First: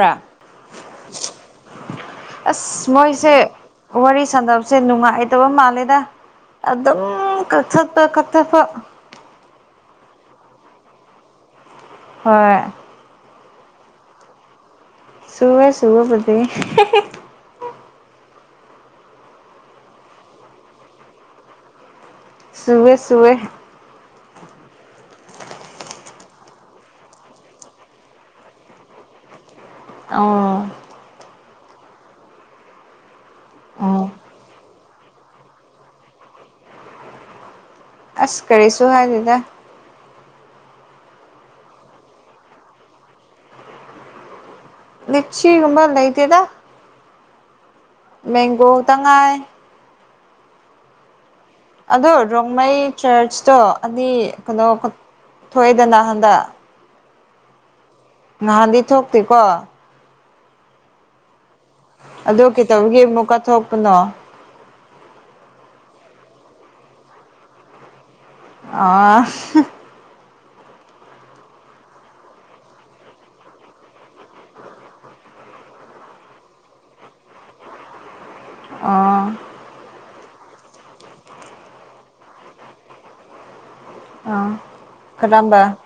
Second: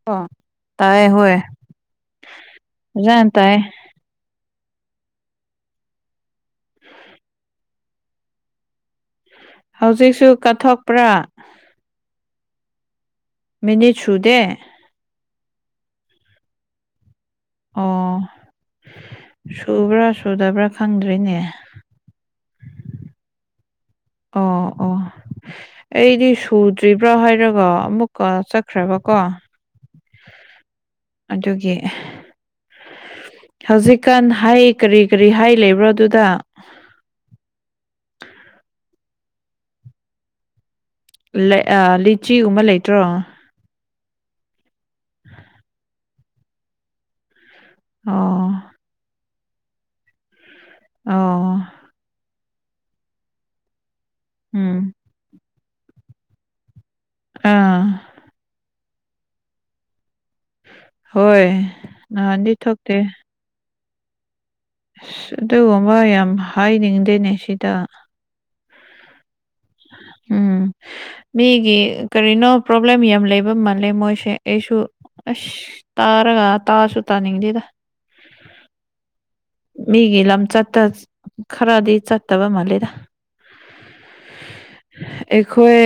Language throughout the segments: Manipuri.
ꯔ ꯑꯣ ꯇꯥꯏ ꯍꯣꯏ ꯑꯁ ꯐꯖꯅ ꯃꯣꯏꯁꯦ ꯇꯥꯏ ꯋꯥꯔꯤ ꯁꯥꯟꯅꯕꯁꯦ ꯅꯨꯡꯉꯥꯏꯇꯕ ꯃꯥꯜꯂꯦꯗ ꯑꯗꯨꯝ ꯀꯛꯊꯠꯄ ꯀꯛꯊꯠꯄ ꯍꯧꯖꯤꯛꯁꯨ ꯀꯠꯊꯣꯛꯄ꯭ꯔꯥ ꯍꯣꯏ ꯃꯤꯅꯤꯠ ꯁꯨꯗꯦ ꯁꯨꯋꯦ ꯁꯨꯕꯕꯨꯗꯤ ꯑꯣ ꯁꯨꯕ꯭ꯔꯥ ꯁꯨꯗꯕ꯭ꯔꯥ ꯈꯪꯗ꯭ꯔ‌ꯦꯅꯦ ꯁꯨꯋꯦ ꯁꯨꯋꯦ ꯑꯣ ꯑꯣ ꯑꯩꯗꯤ ꯁꯨꯗ꯭ꯔꯤꯕ꯭ꯔꯥ ꯍꯥꯏꯔꯒ ꯑꯃꯨꯛꯀ ꯆꯠꯈ꯭ꯔꯕꯀꯣ ꯑꯣ ꯑꯗꯨꯒꯤ ꯑꯣ ꯍꯧꯖꯤꯛꯀꯥꯟ ꯍꯥꯏ ꯀꯔꯤ ꯀꯔꯤ ꯍꯥꯏ ꯂꯩꯕ꯭ꯔꯣ ꯑꯗꯨꯗ ꯑꯁ ꯀꯔꯤꯁꯨ ꯍꯥꯏꯗꯦꯗ ꯂꯤꯆꯤꯒꯨꯝꯕ ꯂꯩꯇ꯭ꯔꯣ ꯂꯆꯤꯒꯨꯝꯕ ꯂꯩꯇꯦꯗ ꯑꯣ ꯃꯦꯡꯒꯣ ꯇꯥ ꯉꯥꯏ ꯑꯣ ꯑꯗꯣ ꯔꯣꯡꯃꯩ ꯆꯔꯆꯇꯣ ꯑꯅꯤ ꯀꯩꯅꯣ ꯎꯝ ꯊꯣꯛꯑꯦꯗꯅ ꯍꯟꯗꯛ ꯑꯥ ꯅꯍꯥꯟꯗꯤ ꯊꯣꯛꯇꯦ ꯀꯣ ꯍꯣꯏ ꯑꯗꯨ ꯅꯍꯥꯟꯗꯤ ꯊꯣꯛꯇꯦ ꯀꯩꯇꯧꯕꯒꯤ ꯑꯃꯨꯛꯀꯥ ꯊꯣꯛꯄꯅꯣ ꯑꯁ ꯑꯗꯨꯒꯨꯝꯕ ꯌꯥꯝ ꯍꯥꯏꯅꯤꯡꯗꯦꯅꯦ ꯁꯤꯗ ꯑꯥ ꯎꯝ ꯃꯤꯒꯤ ꯀꯔꯤꯅꯣ ꯄ꯭ꯔꯣꯕ꯭ꯂꯦꯝ ꯌꯥꯝ ꯂꯩꯕ ꯃꯥꯜꯂꯦ ꯃꯣꯏꯁꯦ ꯑꯩꯁꯨ ꯑꯁ ꯇꯥꯔꯒ ꯇꯥꯁꯨꯨ ꯇꯥꯅꯤꯡꯗꯦꯗ ꯑꯣ ꯃꯤꯒꯤ ꯂꯝ ꯆꯠꯇꯥ ꯈꯔꯗꯤ ꯆꯠꯇꯕ ꯃꯥꯜꯂꯦꯗ ꯑꯥ ꯀꯔꯝꯕ ꯑꯩꯈꯣꯏ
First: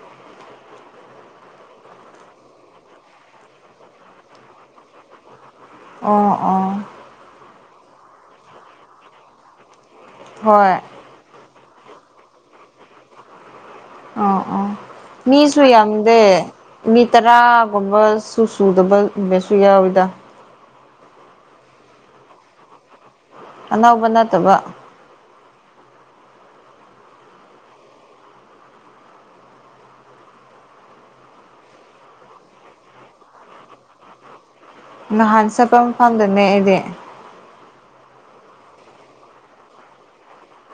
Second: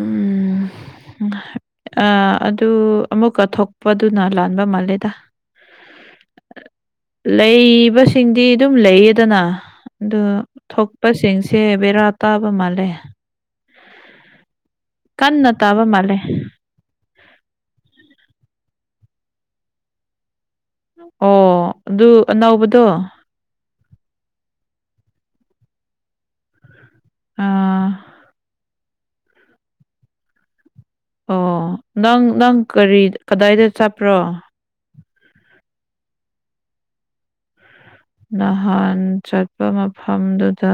ꯎꯝ ꯑꯥ ꯑꯗꯨ ꯑꯃꯨꯛꯀꯥ ꯊꯣꯛꯄꯗꯨꯅ ꯂꯥꯟꯕ ꯃꯥꯜꯂꯦꯗ ꯑꯣ ꯑꯣꯥ ꯂꯩꯕꯁꯤꯡꯗꯤ ꯑꯗꯨꯝ ꯂꯩꯌꯦꯗꯅ ꯑꯗꯨ ꯍꯣꯏ ꯊꯣꯛ ꯄꯥ ꯁꯤꯡꯁꯦ ꯕꯦꯔꯥ ꯇꯥꯕ ꯃꯥꯜꯂꯦ ꯑꯣ ꯑꯣ ꯀꯟꯅ ꯃꯤꯁꯨꯨꯝ ꯇꯥꯕ ꯃꯥꯜꯂꯦ ꯌꯥꯝꯗ‌ꯦ ꯃꯤ ꯇꯔꯥꯒꯨꯝꯕ ꯁꯨ ꯁꯨꯗꯕ ꯑꯃꯁꯁꯨ ꯌꯥꯎꯋꯤꯗ ꯑꯣ ꯑꯗꯨ ꯑꯅꯧꯕꯗꯣ ꯑꯅꯧꯕ ꯅꯠꯇꯕ ꯑꯥ ꯑꯣ ꯅꯪ ꯅꯪ ꯀꯔꯤ ꯀꯗꯥꯏꯗ ꯆꯠꯄ꯭ꯔꯣ ꯅꯍꯥꯟ ꯆꯠꯄ ꯃꯐꯝꯗꯅꯦ ꯑꯩꯗꯤ ꯅꯍꯥꯟ ꯆꯠꯄ ꯃꯐꯝꯗꯨꯗ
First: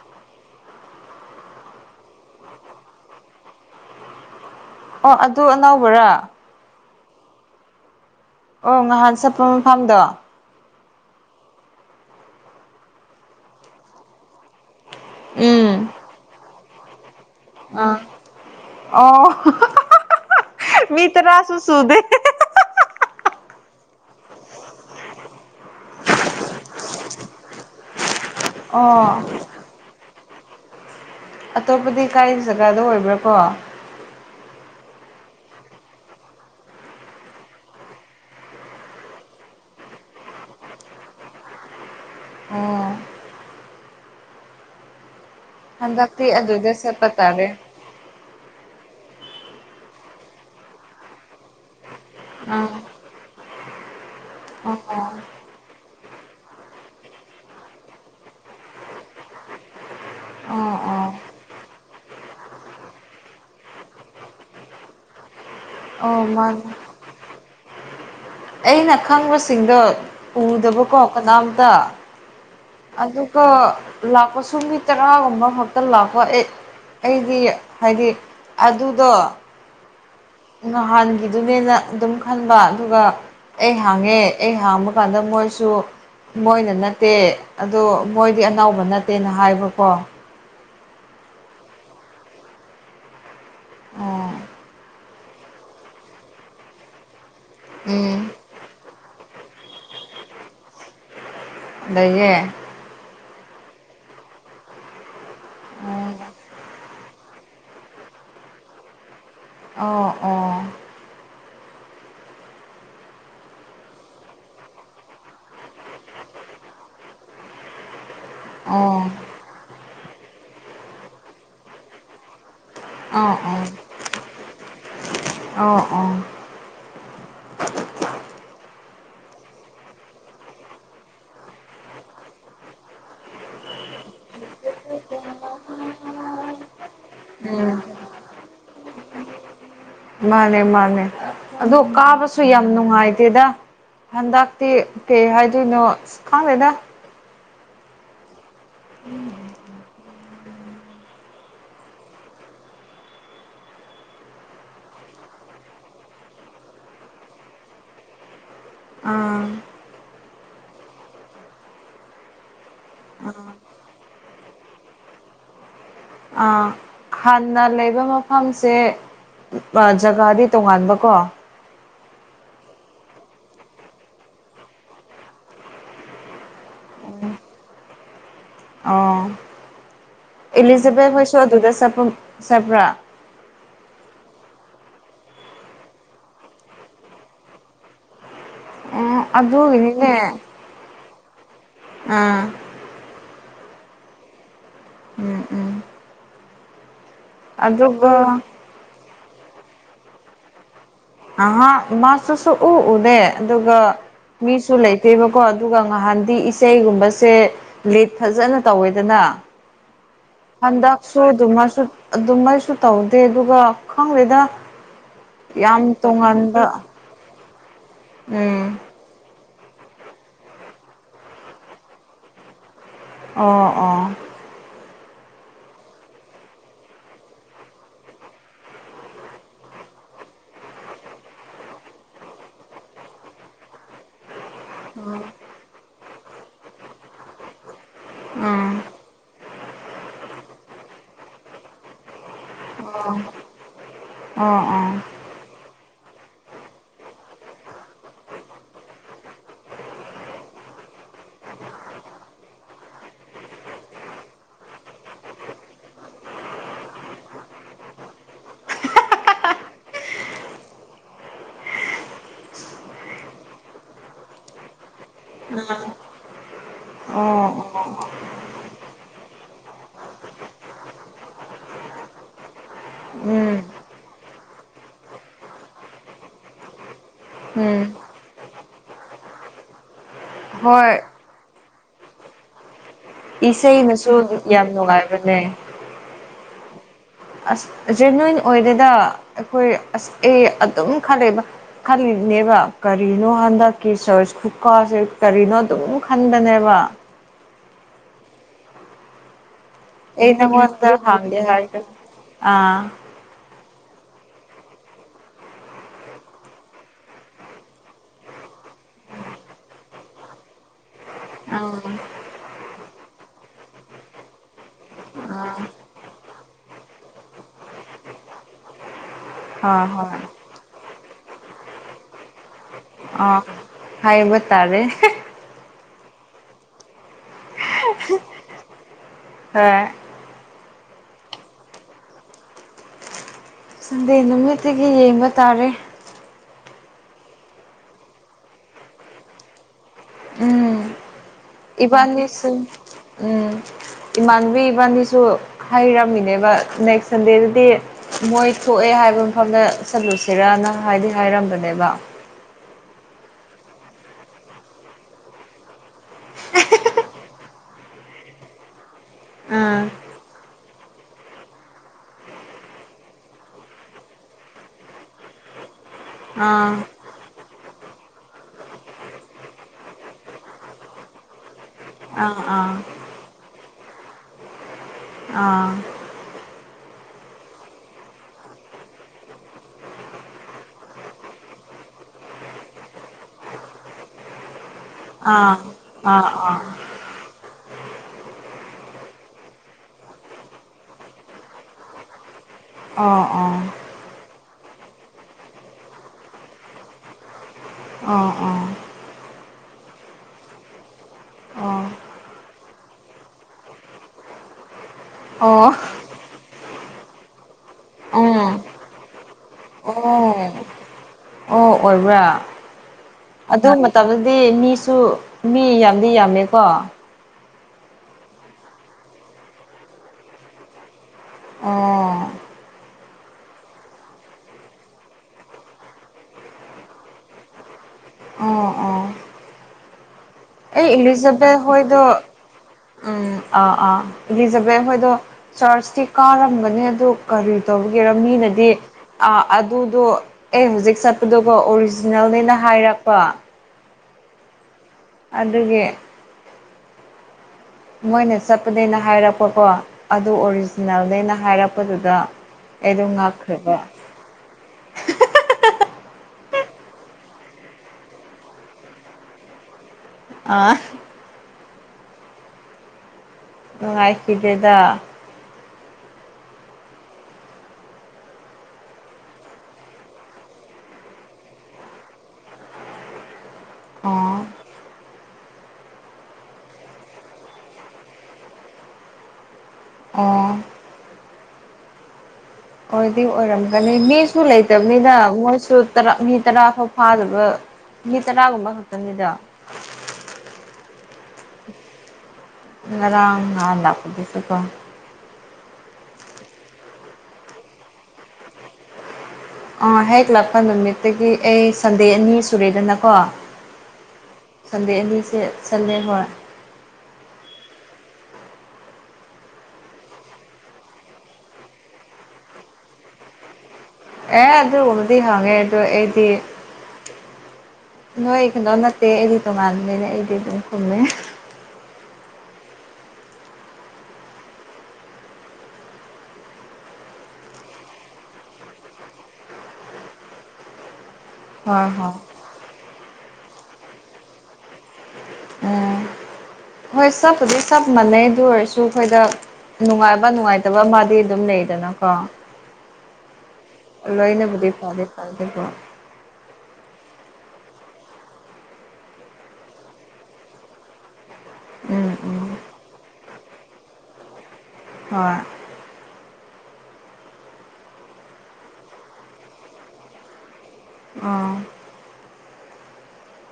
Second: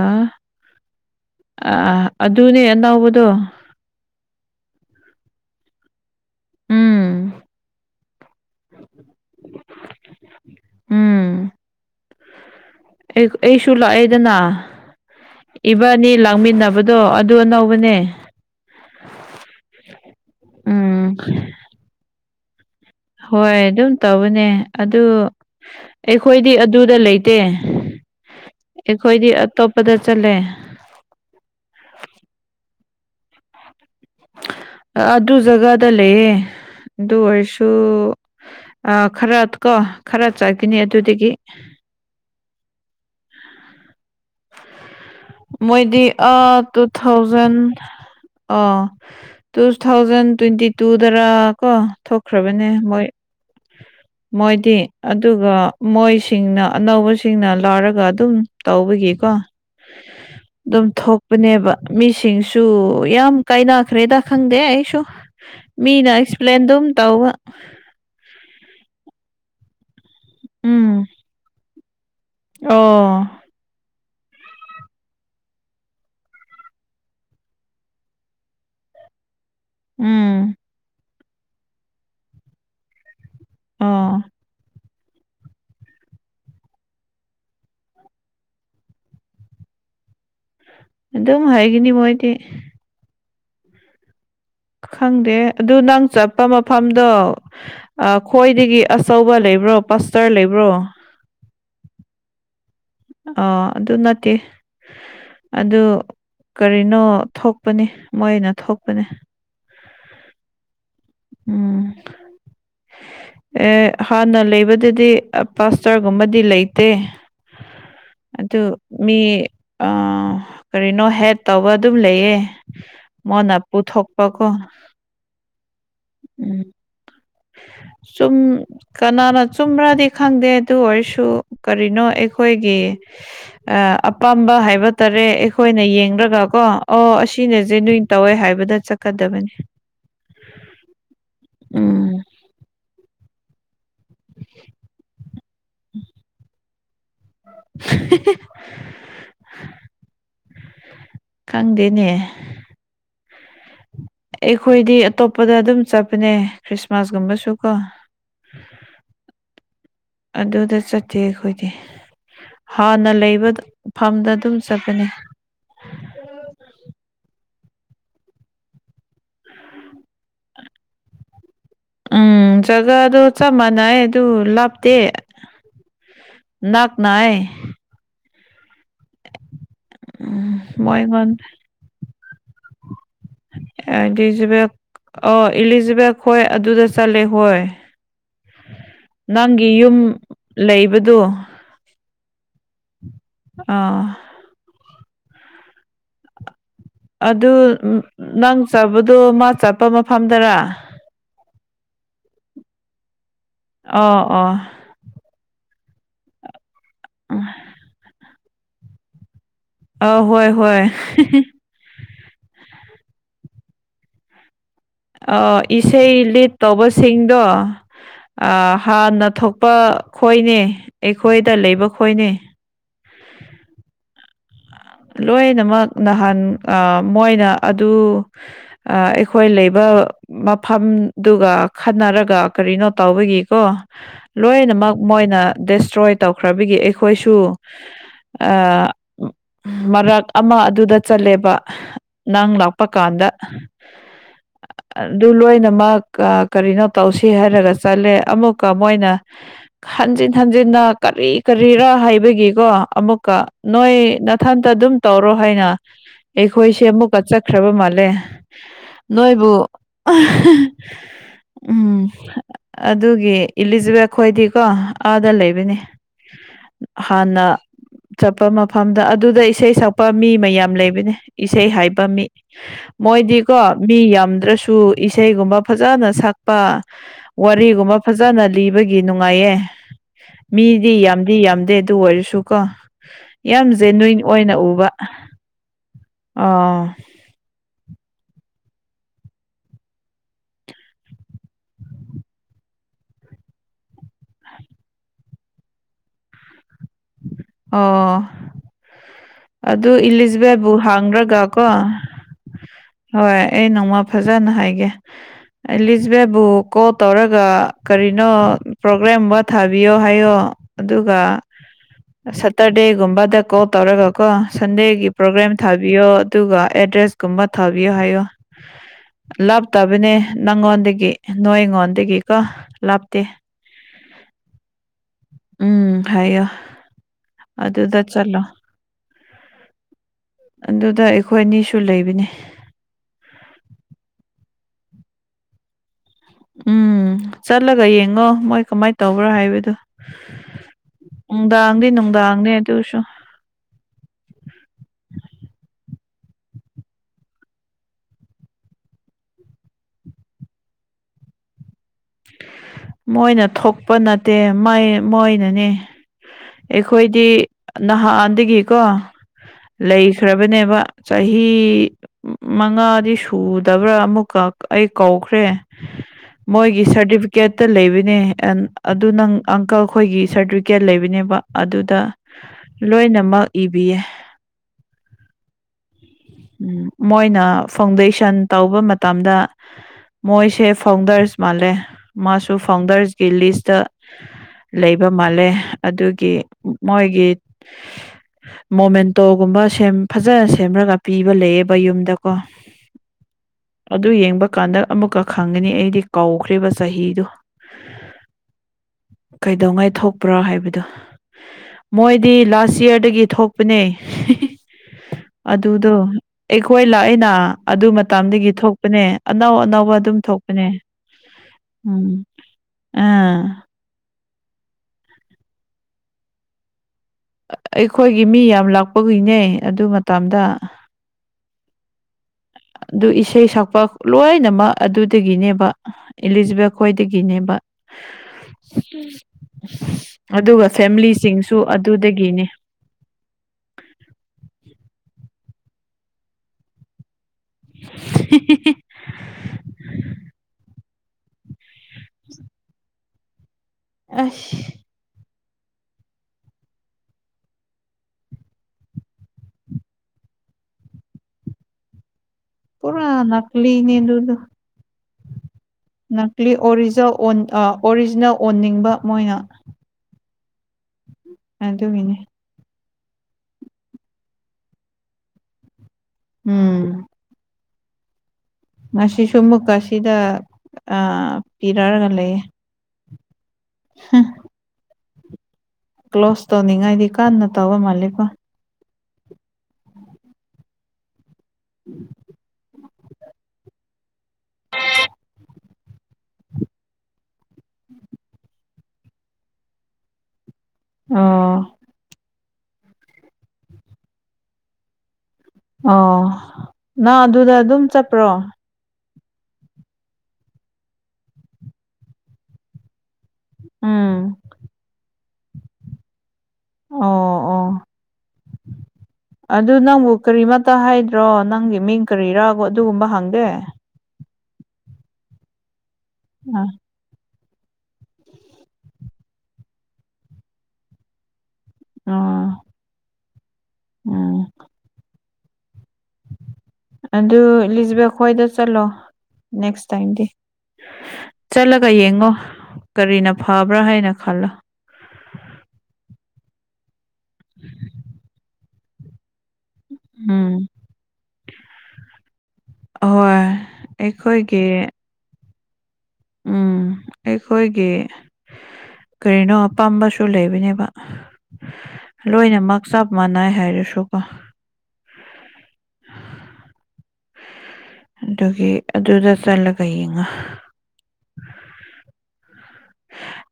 ꯑ ꯑꯗꯨꯅꯦ ꯑꯅꯧꯕꯗꯣ ꯑꯣ ꯑꯗꯨ ꯑꯅꯧꯕꯔꯥ ꯎꯝ ꯑꯣ ꯉꯍꯥꯟ ꯆꯠꯄ ꯃꯐꯝꯗꯣ ꯎꯝ ꯑꯩꯁꯨ ꯂꯥꯛꯑꯦꯗꯅ ꯎꯝ ꯏꯕꯥꯟꯅꯤ ꯂꯥꯛꯃꯤꯟꯅꯕꯗꯣ ꯑꯗꯨ ꯑꯅꯧ ꯑ ꯑꯣ ꯃꯤ ꯎꯝ ꯇꫪꯥ ꯁꯨ ꯁꯨꯗꯦ ꯍꯣꯏ ꯑꯗꯨꯝ ꯇꯧꯕꯅꯦ ꯑꯗꯨ ꯑꯩꯈꯣꯏꯗꯤ ꯑꯗꯨꯗ ꯂꯩꯇꯦ ꯑꯣ ꯑꯩꯈꯣꯏꯗꯤ ꯑꯇꯣꯞꯄꯗ ꯆꯠꯂꯦ ꯑꯇꯣꯞꯄꯗꯤ ꯀꯔꯤ ꯖꯒꯥꯗꯥ ꯑꯣꯏꯕ꯭ꯔꯥ ꯀꯣ ꯑꯗꯨ ꯖꯒꯥꯗ ꯂꯩꯌꯦ ꯑꯗꯨ ꯑꯣꯏꯔꯁꯨ ꯑ ꯈꯔ ꯀꯣ ꯈꯔ ꯆꯠꯀꯅꯤ ꯑꯗꯨꯗꯒꯤ ꯑꯣ ꯃꯣꯏꯗꯤ ꯍꯟꯗꯛꯇꯤ ꯑ ꯑꯗꯨꯗ ꯇꯨ ꯆꯠꯄ ꯇꯥꯔꯦ ꯊꯥꯎꯖꯟ ꯑꯣ ꯇꯨ ꯊꯥꯎꯖꯟ ꯇ꯭ꯋꯦꯟꯇꯤ ꯇꯨ ꯗꯔꯥ ꯀꯣ ꯊꯣꯛ ꯈ꯭ꯔꯕꯅꯦ ꯑꯥ ꯃꯣꯏ ꯑꯣ ꯃꯣꯏꯗꯤ ꯑꯣ ꯑꯗꯨꯒ ꯃꯣꯏꯁꯤꯡꯅ ꯑꯅꯧꯕꯁꯤꯡꯅ ꯂ‌ꯣꯏꯔꯒ ꯑꯗꯨꯝ ꯇꯧꯕꯒꯤꯀꯣ ꯍ [unintelligible] ꯑꯣ ꯑꯗꯨꯝ ꯑꯣ ꯊꯣꯛꯄꯅꯦꯕ ꯃꯤꯁꯤꯡꯁꯨ ꯌꯥꯝ ꯀꯥꯏꯅꯈ꯭ꯔꯦꯗ ꯈꯪꯗꯦ ꯑꯩꯁꯨ ꯃꯤꯅ ꯑꯣ ꯃꯥꯅꯦ ꯑꯦꯛꯁꯄ꯭ꯂꯟ ꯑꯗꯨꯝ ꯇꯧꯕ ꯑꯩꯅ ꯈꯪꯕꯁꯤꯡꯗꯣ ꯎꯗꯕꯀꯣ ꯎꯝ ꯀꯅꯥꯝꯇ ꯑꯣ ꯑꯗꯨꯒ ꯂꯥꯛꯄꯁꯨ ꯃꯤ ꯇꯔꯥꯒꯨꯝꯕ ꯈꯛꯇꯥ ꯂꯥꯛꯄ ꯑꯩ ꯑꯩꯗꯤ ꯍꯥꯏꯗꯤ ꯑꯗꯨꯗꯣ ꯎꯝ ꯉꯍꯥꯟꯒꯤꯗꯨꯅꯦꯅ ꯑꯗꯨꯝ ꯈꯟꯕ ꯑꯗꯨꯒ ꯑꯩ ꯑꯣ ꯍꯥꯡꯉꯦ ꯑꯩ ꯍꯥꯡꯕ ꯀꯥꯟꯗ ꯃꯣꯏꯁꯨ ꯃꯣꯏꯅ ꯅꯠꯇꯦ ꯑꯗꯣ ꯃꯣꯏꯗꯤ ꯑꯅꯧꯕ ꯅꯠꯇꯦꯅ ꯍꯥꯏꯕꯀꯣ ꯑꯗꯨꯝ ꯍꯥꯏꯒꯅꯤ ꯃꯣꯏꯗꯤ ꯑꯣ ꯈꯪꯗꯦ ꯑꯗꯨ ꯅꯪ ꯆꯠꯄ ꯃꯐꯝꯗꫭ ꯑꯥ ꯎꯝ ꯈꯣꯏ ꯗꯒꯤ ꯑꯆꯧꯕ ꯂꯩꯕ꯭ꯔꯣ ꯄꯥꯁꯇꯔ ꯂꯩꯕ꯭ꯔꯣ ꯂꯩꯌꯦ ꯑ ꯑꯗꯨ ꯅꯠꯇꯦ ꯑꯗꯨ ꯀꯔꯤꯅꯣ ꯊꯣꯛ ꯄꯅ‌ꯦ ꯃꯣꯏꯅ ꯊꯣꯛꯄꯅ‌ꯦ ꯑꯣ ꯑꯣ ꯎꯝ ꯑꯦ ꯍꯥꯟꯅ ꯂꯩꯕꯗꯗꯤ ꯄꯥꯁꯇꯔꯒꯨꯝꯕꯗꯤ ꯂꯩꯇꯦ [unintelligible] ꯑꯗꯨ ꯑꯣ ꯑꯣ ꯃꯤ ꯑꯥ ꯀꯔꯤꯅꯣ ꯍꯦꯛ ꯇꯧꯕ ꯑꯗꯨꯝ ꯂꯩꯌꯦ ꯃꫭꯟꯅ ꯄꯨꯊꯣꯛꯄꯀꯣ ꯑꯥ ꯑꯣ ꯎꯝ ꯆꯨꯝ ꯀꯅꯥꯅ ꯆꯨꯝꯕ꯭ꯔꯗꯤ ꯈꯪꯗꯦ ꯑꯗꯨ ꯑꯣꯏꯔꯁꯨ ꯀꯔꯤꯅꯣ ꯑꯩꯈꯣꯏꯒꯤ ꯑ ꯑꯄꯥꯝꯕ ꯍꯥꯏꯕ ꯇꯥꯔꯦ ꯑꯩꯈꯣꯏꯅ ꯌꯦꯡꯒ ꯀꯣ ꯑꯣ ꯑ ꯎꯝ ꯁꯤꯅꯁꯦ ꯅꯣꯏ ꯇꯧꯋꯦ ꯍꯥꯏꯕꯗ ꯆꯠꯀꯗꯕꯅꯤ ꯃꯥꯅꯦ ꯃꯥꯅꯦ ꯑꯗꯨ ꯎꯝ ꯀꯥꯕꯁꯨ ꯌꯥꯝ ꯅꯨꯡꯉꯥꯏꯇꯦꯗ ꯍꯟꯗꯛꯇꯛꯇꯤ ꯀꯩ ꯍꯥꯏꯗꯣꯏꯅꯣ ꯈꯪꯗꯦꯗ [unintelligible] ꯎꯝ ꯈꯪꯗꯦꯅꯦ ꯑꯩꯈꯣꯏꯗꯤ ꯑꯇꯣꯞꯄꯗ ꯑꯗꯨꯝ ꯆꯠꯄꯅꯦ ꯈ꯭ꯔꯤꯁꯃꯥꯁꯀꯨꯝꯕꯁꯨ ꯀꯣ ꯑꯥ ꯑꯗꯨꯗ ꯆꯠꯇꯦ ꯑꯩꯈꯣꯏꯗꯤ ꯍꯥꯟꯅ ꯂꯩꯕꯗ ꯐꯝꯗ ꯑꯗꯨꯝ ꯆꯠꯄꯅꯤ ꯑ ꯍꯥꯟꯅ ꯂꯩꯕ ꯃꯐꯝꯁꯦ ꯖꯒꯥꯗꯤ ꯇꯣꯉꯥꯟꯕ ꯀꯣ ꯎꯝ ꯖꯒꯥꯗꯣ ꯆꯞ ꯃꯥꯟꯅꯩ ꯑꯗꯨ ꯂꯥꯞꯇꯦ ꯅꯥꯛ ꯅꯥꯏ ꯑꯥ ꯎꯝ ꯏꯂꯤꯖꯕꯦꯠ ꯃꯣꯏꯉꯣꯟ ꯍꯣꯏꯁꯨ ꯑꯗꯨꯗ ꯆꯠꯄ ꯆꯠꯄ꯭ꯔꯥ ꯏꯂꯤꯖꯕꯦꯠ ꯑ‌ꯣ ꯏꯂꯤꯖꯕꯦꯠ ꯍꯣꯏ ꯑꯗꯨꯗ ꯆꯠꯂꯦ ꯍꯣꯏ ꯎꯝ ꯅꯪꯒꯤ ꯌꯨꯝ ꯑꯗꯨꯒꯤꯅꯤꯅꯦ ꯂꯩꯕꯗꯨ ꯑꯥ ꯑ ꯎꯝ ꯎꯝ ꯑꯗꯨ ꯑꯗꯨꯒ ꯅꯪ ꯆꯥꯕꯗꯣ ꯃꯥ ꯆꯠꯄ ꯃꯐꯝꯗꯔ ꯑꯍ ꯃꯥꯁꯨꯁꯨ ꯎꯎꯗꯦ ꯑꯗꯨꯒ ꯑꯣ ꯑꯣ ꯃꯤꯁꯨ ꯂꯩ ꯐꯠꯇꯦꯕꯀꯣ ꯑꯗꯨꯒ ꯉꯍꯥꯟꯗꯤ ꯏꯁꯩꯒꯨꯝꯕꯁꯦ ꯂꯤꯠ ꯐꯖꯅ ꯇꯧꯋꯦꯗꯅ ꯍꯣꯏ ꯍꯣꯏ ꯍꯟꯗꯛꯁꯨ ꯑꯗꯨꯃꯥꯏꯁꯨ ꯑꯗꯨꯃꯥꯏꯁꯨ ꯇꯧꯗꯦ ꯑꯗꯨꯒ ꯈꯪꯗꯦꯗ ꯑ ꯌꯥꯝ ꯏꯁꯩ ꯂꯤ ꯂꯤꯠ ꯇꯣꯉꯥꯟꯕ ꯇꯧꯕꯁꯤꯡꯗꯣ ꯑ ꯎꯝ ꯍꯥꯟꯅ ꯊꯣꯛꯄ ꯈꯣꯏꯅꯦ ꯑꯩꯈꯣꯏꯗ ꯂꯩꯕ ꯈꯣꯏꯅꯦ ꯑꯣ ꯑꯥ ꯂꯣꯏꯅꯃꯛ ꯅꯍꯥꯟ ꯑ ꯃꯣꯏꯅ ꯑꯗꯨ ꯑꯩꯈꯣꯏ ꯂꯩꯕ ꯃꯐꯝꯗꯨꯒ ꯈꯟꯅꯔꯒ ꯀꯔꯤꯅꯣ ꯇꯧꯕꯒꯤꯀꯣ ꯂꯣꯏꯅ ꯃꯣꯏꯅ ꯗꯦꯁꯇ꯭ꯔꯣꯏ ꯇꯧꯈ꯭ꯔꯕꯒꯤ ꯑꯩꯈꯣꯏꯁꯨ ꯑ ꯎꯝ ꯃꯔꯛ ꯑꯃ ꯑꯗꯨꯗ ꯆꯜꯂꯦꯕ ꯅꯪ ꯂꯥꯛꯄꯀꯥꯟꯗ ꯑꯣ ꯑꯣ ꯑꯗꯨ ꯂꯣꯏꯅꯃꯛ ꯀꯔꯤꯅꯣ ꯇꯧꯁꯤ ꯍꯥꯏꯔꯒ ꯆꯠꯂꯦ ꯑꯃꯨꯛꯀ ꯃꯣꯏꯅ ꯍꯟꯖꯤꯟ ꯍꯟꯖꯤꯟꯅ ꯀꯔꯤ ꯀꯔꯤꯔꯥ ꯍꯥꯏꯕꯒꯤꯀꯣ ꯑꯃꯨꯛꯀ ꯅꯣꯏ ꯊꯟꯇ ꯑꯗꯨꯝ ꯇꯧꯔꯣ ꯍꯥꯏꯅ ꯑꯩꯈꯣꯏꯁꯦ ꯑꯃꯨꯛꯀ ꯆꯠꯈ꯭ꯔꯕ ꯃꯥꯜꯂꯦ ꯅꯣꯏꯕꯨ ꯎꯝ ꯑꯗꯨꯒꯤ ꯏꯂꯤꯖꯕꯦꯠ ꯈꯣꯏꯗꯤꯀꯣ ꯑꯥꯗ ꯂꯩꯕꯅꯤ ꯍꯥꯟꯅ ꯎ ꯆꯠꯄ ꯃꯐꯝꯗ ꯑꯗꯨꯗ ꯏꯁꯩ ꯁꯛꯄ ꯃꯤ ꯃꯌꯥꯝ ꯂꯩꯕꯅꯦ ꯏꯁꯩ ꯍꯥꯏꯕ ꯃꯤ ꯃꯣꯏꯗꯤꯀꯣ ꯎꯝ ꯃꯤ ꯌꯥꯝꯗ꯭ꯔꯁꯨ ꯏꯁꯩꯒꯨꯝꯕ ꯐꯖꯅ ꯁꯛꯄ ꯎꯝ ꯋꯥꯔꯤꯒꯨꯝꯕ ꯐꯖꯅ ꯂꯤꯕꯒꯤ ꯅꯨꯡꯉꯥꯏꯌꯦ ꯃꯤꯗꯤ ꯍꯣꯏ ꯌꯥꯝꯗꯤ ꯌꯥꯝꯗꯦ ꯑꯗꯨ ꯑꯣꯏꯔꯁꯨ ꯀꯣ ꯌꯥꯝ ꯏꯁꯩꯅꯁꯨ ꯖꯦꯅꯋꯤꯟ ꯑꯣꯏꯅ ꯌꯥꯝ ꯎꯕ ꯅꯨꯡꯉꯥꯏꯕꯅꯦ ꯑꯥ ꯑꯁ ꯖꯦꯅꯋꯦꯟ ꯑꯣꯏꯔꯦꯗ ꯑꯩꯈꯣꯏ ꯑꯁ ꯑꯦ ꯑꯗꯨꯝ ꯈꯜꯂꯦꯕ ꯈꯜꯂꯤꯅꯦꯕ ꯀꯔꯤꯅꯣ ꯍꯟꯗꯛꯀꯤ ꯆꯔꯁ ꯈꯨꯠꯀꯥꯁꯦ ꯀꯔꯤꯅꯣ ꯑꯗꯨꯝ ꯈꯟꯕꯅꯦꯕ ꯑꯣ ꯑꯗꯨ ꯑꯩ ꯏꯂꯤꯖꯕꯦꯠꯕꯨ ꯅꯪꯉꯣꯟꯗ ꯍꯥꯡꯗ꯭ꯔꯒ ꯍꯥꯡꯒꯦ ꯀꯣ ꯍꯥꯏꯒ ꯑꯥ ꯍꯣꯏ ꯑꯩ ꯅꯣꯡꯃ ꯐꯖꯅ ꯍꯥꯏꯒꯦ ꯑꯦꯂꯤꯁꯕꯦꯕꯨ ꯀꯣꯜ ꯇꯧꯔꯒ ꯀꯔꯤꯅꯣ ꯄ꯭ꯔꯣꯒ꯭ꯔꯥꯝ ꯑꯃ ꯊꯥꯕꯤꯌꯣ ꯍꯥꯏꯌꯣ ꯑꯗꯨꯒ ꯑ ꯁꯇꯔꯗꯦꯒꯨꯝꯕꯗ ꯀꯣꯜ ꯇꯧꯔꯒ ꯀꯣ ꯁꯟꯗꯦꯒꯤ ꯄ꯭ꯔꯣꯒ꯭ꯔꯥꯝ ꯊꯥꯕꯤ ꯕꯤꯌꯣ ꯑꯗꯨꯒ ꯑꯦꯗ꯭ꯔꯦꯁ ꯀꯨꯝꯕ ꯊꯥꯕꯤꯌꯣ ꯍꯥꯏꯌꯣ ꯑꯥ ꯍꯣꯏ ꯂꯥꯞꯇꯕꯅꯦ ꯍꯣꯏ ꯅꯪꯉꯣꯟꯗꯒꯤ ꯅꯣꯏ ꯉꯣꯟꯗꯗꯒꯤ ꯀꯣ ꯑ ꯍꯥꯏꯕ ꯇꯥꯔꯦ ꯎꯝ ꯍꯥꯏꯌꯣ ꯑꯗꯨꯗ ꯆꯠꯂꯣ ꯍꯣꯏ ꯑꯗꯨꯗ ꯑꯩꯈꯣꯏ ꯑꯅꯤꯁꯨ ꯂꯩꯕꯅꯤ ꯁꯟꯗꯦ ꯅꯨꯃꯤꯠꯇꯒꯤ ꯌꯦꯡꯕ ꯇꯥꯔꯦ ꯎꯝ ꯆꯠꯂꯒ ꯌꯦꯡꯉꯣ ꯃꯣꯏ ꯀꯃꯥꯏꯅ ꯇꯧꯕ꯭ꯔꯥ ꯍꯥꯏꯕꯗꯨ ꯎꯝ ꯅꯨꯡꯗꯥꯡꯗꯤ ꯅꯨꯡꯗꯥꯥꯡꯅꯤ ꯏꯕꯥꯅꯤꯁꯨ ꯑꯗꯨ ꯑꯣꯏꯔꯁꯨ ꯎꯝ ꯏꯃꯥꯟꯅꯕꯤ ꯏꯕꯥꯅꯤꯁꯨ ꯍꯥꯏꯩꯔꯝꯃꯤꯅꯦꯕ ꯅꯦꯛꯁ ꯁꯟꯗꯦꯗꯗꯤ ꯃꯣꯏ ꯊꯣꯛꯑꯦ ꯍꯥꯏꯕ ꯃꯐꯝꯗ ꯆꯜꯂꯨꯁꯤꯔꯅ ꯍꯥꯏꯗꯤ ꯍꯥꯏꯔꯝꯕꯅꯦꯕ ꯃꯣꯏꯅ ꯊꯣꯛꯄ ꯅꯠꯇꯦ ꯃꯩ ꯃꯣꯏꯅꯅꯦ ꯑꯩꯈꯣꯏꯗꯤ ꯅꯍꯥꯟꯗꯒꯤꯀꯣ ꯑꯥ ꯂꯩꯈ꯭ꯔꯕꯅꯦꯕ ꯆꯍꯤ ꯃꯉꯥꯗꯤ ꯁꯨꯗꯕ꯭ꯔꯥ ꯑꯃꯨꯛꯀ ꯑꯩ ꯀꯧꯈ꯭ꯔꯦ ꯑꯥ ꯃꯣꯏꯒꯤ ꯁꯥꯔꯇꯤꯐꯤꯀꯦꯠꯇ ꯂꯩꯕꯅꯦ ꯑꯦꯟ ꯑꯗꯨ ꯅꯪ ꯑꯪꯀꯜꯈꯣꯏꯒꯤ ꯁꯥꯔꯇꯤꯐꯤꯀꯦꯠ ꯂꯩꯕꯅꯦꯕ ꯑꯗꯨꯗ ꯑꯥ ꯂꯣꯏꯅꯃꯛ ꯏꯕꯤꯌꯦ ꯑꯥ ꯎꯝ ꯃꯣꯏꯅ ꯐꯥꯎꯟꯗꯦꯁꯟ ꯇꯧꯕ ꯃꯇꯝꯗ ꯃꯣꯏꯁꯦ ꯐꯥꯎꯟꯗꯔꯁ ꯃꯥꯜꯂꯦ ꯃꯥꯁꯨ ꯐꯥꯎꯟꯗꯔꯁꯀꯤ ꯂꯤꯁꯇ ꯂꯩꯕ ꯃꯥꯜꯂꯦ ꯑꯥ ꯑꯗꯨꯒꯤ ꯑꯥ ꯑꯥ ꯑꯥ ꯃꯣꯏꯒꯤ ꯃꯣꯃꯦꯟꯇꯣꯒꯨꯝꯕ ꯁꯦꯝꯟꯐꯖꯅ ꯁꯦꯝꯔꯒ ꯄꯤꯕ ꯂꯩꯌꯦꯕ ꯌꯨꯝꯗꯀꯣ ꯑ ꯑ ꯑ ꯑꯗꯨ ꯌꯦꯡꯕ ꯀꯥꯟꯗ ꯑꯃꯨꯛꯀ ꯈꯪꯒꯅꯤ ꯑꯩꯗꯤ ꯀꯧꯈ꯭꯭ꯔꯦꯕ ꯆꯍꯤꯗꯨ ꯑꯣ ꯑꯣ ꯀꯩꯗꯧꯉꯥꯏ ꯊꯣꯛꯄ꯭ꯔꯥ ꯍꯥꯏꯕꯗꯣ ꯑꯣ ꯃꯣꯏꯗꯤ ꯂꯥꯁ ꯌꯥꯔꯗꯒꯤ ꯊꯣꯛꯄꯅꯦ ꯑꯣ ꯑꯗꯨꯗꯣ ꯑꯩꯈꯣꯏ ꯂꯥꯛꯏꯅ ꯑꯗꯨ ꯃꯇꯝꯗꯒꯤ ꯎꯝ ꯊꯣꯛꯄꯅꯦ ꯑꯅꯧ ꯑꯅꯧꯕ ꯑꯗꯨꯝ ꯑꯣ ꯊꯣꯛꯄꯅꯦ ꯑꯣ ꯎꯝ ꯑꯣꯏꯕ꯭ꯔꯥ ꯑꯥ ꯑꯗꯨ ꯃꯇꯝ ꯇꯝꯗꯗꯤ ꯃꯤꯁꯨ ꯃꯤ ꯌꯥꯝꯗꯤ ꯌꯥꯝꯃꯦꯀꯣ ꯑꯩꯈꯣꯏꯒꯤ ꯃꯤ ꯌꯥꯝ ꯂꯥꯛꯄꯒꯤꯅꯦ ꯑꯗꯨ ꯃꯇꯝꯗ ꯑꯥ ꯑꯗꯨ ꯏꯁꯩ ꯁꯛꯄ ꯂꯣꯏꯅꯃꯛ ꯑꯗꯨꯗꯒꯤꯅꯦꯕ ꯏꯂꯤꯖꯕꯦꯠ ꯈ꯭ꯋꯥꯏꯗꯒꯤꯅꯦꯕ ꯑꯣ ꯑꯣ ꯑꯗꯨꯒ ꯑꯩ ꯐꯦꯃꯤꯂꯤꯁꯤꯡꯁꯨ ꯏꯂꯤꯖꯥꯕꯦꯠ ꯍꯣꯏꯗꯣ ꯑꯗꯨꯗꯒꯤꯅꯤ ꯎꯝ ꯑꯥ ꯑꯥ ꯏꯂꯤꯖꯥꯕꯦꯜ ꯍꯣꯏꯗꯣ ꯆꯥꯔꯖꯇꯤ ꯀꯥꯔꯝꯕꯅꯦ ꯑꯗꯨ ꯀꯔꯤ ꯇꯧꯕꯒꯤꯔ ꯃꯤꯅꯗꯤ ꯑꯗꯨꯗꯣ ꯑꯦ ꯍꯧꯖꯤꯛ ꯆꯠ ꯑꯗꯨꯒ ꯑꯣꯔꯤꯖꯤꯅꯦꯜꯅꯦꯅ ꯍꯥꯏꯔꯛꯄ ꯑꯁ ꯑꯗꯨꯒꯤ ꯃꯣꯏꯅ ꯆꯠꯄꯗꯒꯤꯩꯅ ꯍꯥꯏꯔꯛꯄꯀꯣ ꯑꯗꯨ ꯑꯣꯔꯤꯖꯤꯅꯦꯜꯗꯩꯅ ꯍꯥꯏꯔꯛꯄꯗꯨꯗ ꯑꯩꯗꯣ ꯄꯨꯔ ꯉꯛꯈ꯭ꯔꯦꯕ ꯅꯀꯂꯤꯅꯤ ꯑꯗꯨꯗꯣ ꯅꯥꯛꯂꯤ ꯑꯣꯔꯤꯖꯤꯅꯦꯜ ꯑꯣꯔꯤꯖꯤꯅꯦꯜ ꯑꯣꯟꯅꯤꯡꯕ ꯃꯣꯏꯅ ꯑ ꯑꯗꯨꯒꯤꯅꯦ ꯅꯨꯉꯥꯏ ꯀꯤꯗꯦꯗ ꯎꯝ ꯉꯁꯤꯁꯨ ꯑꯃꯨꯛꯀ ꯑꯁꯤꯗ ꯄꯤꯔꯛꯑꯒ ꯂꯩꯌꯦ ꯍꯝ ꯑꯣ ꯀ꯭ꯂꯣꯁ ꯇꯧꯅꯤꯡꯉꯥꯏꯗꯤ ꯀꯥꯟꯟꯅ ꯇꯧꯋ ꯃꯥꯜꯂꯦꯀꯣ ꯑꯥ [unintelligible] ꯑꯣꯏꯗꯤ ꯑꯣꯏꯔꯝꯒꯅꯤ ꯃꯤꯁꯨ ꯂꯩꯇꯕꯅꯤꯅ ꯃꯣꯏꯁꯨ ꯃꯤ ꯇꯔꯥ ꯐꯥꯎ ꯐꯥꯗꯕ ꯃꯤ ꯇꯔꯥꯒꯨꯝꯕ ꯈꯛꯇꯪꯅꯤꯗ ꯑꯣ ꯔꯥꯡ ꯉꯥꯟ ꯂꯄꯨꯗꯤꯁꯨꯀꯣ ꯑꯣ ꯅꯪ ꯑꯗꯨꯗ ꯑꯗꯨꯝ ꯆꯠꯄ꯭ꯔꯣ ꯑꯥ ꯍꯦꯛ ꯂꯥꯛꯄ ꯅꯨꯃꯤꯠꯇꯒꯤ ꯑꯩ ꯁꯟꯗꯦ ꯑꯅꯤ ꯁꯨꯔꯦꯗꯅꯀꯣ ꯎꯝ ꯁꯟꯗꯦ ꯑꯂꯤꯁꯦ ꯁꯟꯗꯦ ꯍꯣꯏ ꯑꯣ ꯑꯣ ꯑꯗꯨ ꯅꯪꯕꯨ ꯀꯔꯤꯃꯇ ꯍꯥꯏꯗ꯭ꯔꯣ ꯅꯪꯒꯤ ꯃꯤꯡ ꯀꯔꯤꯔꯥ ꯑꯗꯨꯒꯨꯝꯕ ꯍꯪꯗꯦ ꯑꯦ ꯑꯗꯨꯕꯗꯤ ꯍꯡꯉ‌ꯦ ꯑꯗꯨ ꯑ‌ꯩꯗꯤ ꯎꯝ ꯅꯣꯏ ꯀꯗꯣ ꯅꯠꯇꯦꯗꯤ ꯇꯉꯥꯟꯅꯦꯗꯤ ꯑꯗꯨꯝ ꯀꯨꯝꯃꯦ ꯎꯝ ꯎꯝ ꯑꯗꯨ ꯏꯂꯤꯖꯕꯦꯠ ꯈꯣꯏꯗ ꯆꯠꯂꯣ ꯅꯦꯛꯁ ꯇꯥꯏꯝꯗꯤ ꯍꯣꯏ ꯆꯠꯂꯒ ꯍꯣꯏ ꯌꯦꯡꯉꯣ ꯀꯔꯤꯅ ꯐꯕ꯭ꯔꯥ ꯍꯥꯏꯅ ꯈꯜꯂꯣ ꯎꯝ ꯍꯣꯏ ꯆꯞꯄꯨꯗꯤ ꯆꯞ ꯃꯥꯟꯅꯩ ꯑꯗꯨ ꯑꯣꯏꯔꯁꯨ ꯑꯩꯈꯣꯏꯗ ꯅꯨꯡꯉꯥꯏꯕ ꯎꯝ ꯅꯨꯡꯉꯥꯏꯇꯕ ꯑꯃꯗꯤꯗꯤ ꯑꯗꯨꯝ ꯂꯩꯗꯅꯀꯣ ꯑꯍꯣꯏ ꯑꯩꯈꯣꯏꯒꯤ ꯂꯣꯏꯅꯦꯕꯨꯗꯤ ꯐꯗ ꯐꯥꯗꯤ ꯄ ꯎꯝ ꯑꯩꯈꯣꯏꯒꯤ ꯀꯔꯤꯅꯣ ꯑꯄꯥꯝꯕꯁꯨ ꯂꯩꯕꯅꯦꯕ ꯎꯝ ꯎꯝ ꯂꯣꯏꯅꯃꯛ ꯆꯞ ꯃꯥꯟꯅꯩ ꯍꯥꯏꯔꯁꯨꯀꯣ ꯑꯣꯏ ꯑꯗꯨꯒꯤ ꯑꯗꯨꯗ ꯆꯠꯂꯒ ꯌꯦꯡꯉꯥ ꯑꯥ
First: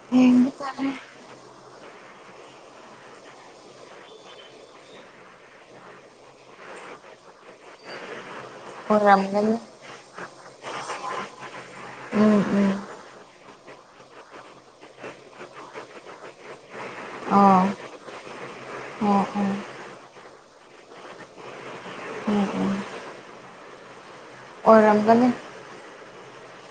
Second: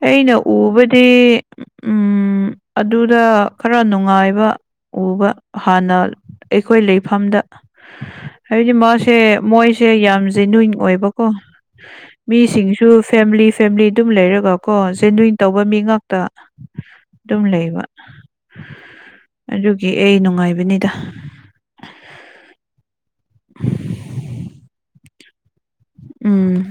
ꯑꯩꯅ ꯌꯦꯡꯕ ꯇꯥꯔꯦ ꯎꯕꯗꯤ ꯎꯝ ꯑꯗꯨꯗ ꯈꯔ ꯅꯨꯡꯉꯥꯏꯕ ꯎꯕ ꯍꯥꯟꯅ ꯑꯩꯈꯣꯏ ꯂꯩꯐꯝꯗ ꯍꯥꯏꯗꯤ ꯃ‌ꯣꯏꯁꯦ ꯑꯣꯏꯔꯝꯒꯅꯤ ꯃꯣꯏꯁꯦ ꯌꯥꯝ ꯒ‌ꯦꯅꯨꯏ꯭ꯟ ꯑꯣꯏꯕꯀꯣ ꯎꯝ ꯎꯝ ꯃꯤꯁꯤꯡꯁꯨ ꯐꯦꯃꯤꯂꯤ ꯐꯦꯃꯤꯂꯤ ꯑꯗꯨꯝ ꯂꯩꯔꯒ ꯀꯣ ꯆꯦꯟꯗꯟ ꯇꯧꯕ ꯃꯤ ꯉꯥꯛꯇ ꯑꯗꯨꯝ ꯑꯣ ꯂꯩꯕ ꯑꯣ ꯑꯣ ꯑꯗꯨꯒꯤ ꯑꯩ ꯅꯨꯡꯉꯥꯏꯕꯅꯤꯗ ꯎꯝ ꯎꯝ [unintelligible] ꯑꯣꯏꯔꯝꯒꯅꯤ ꯎꯝ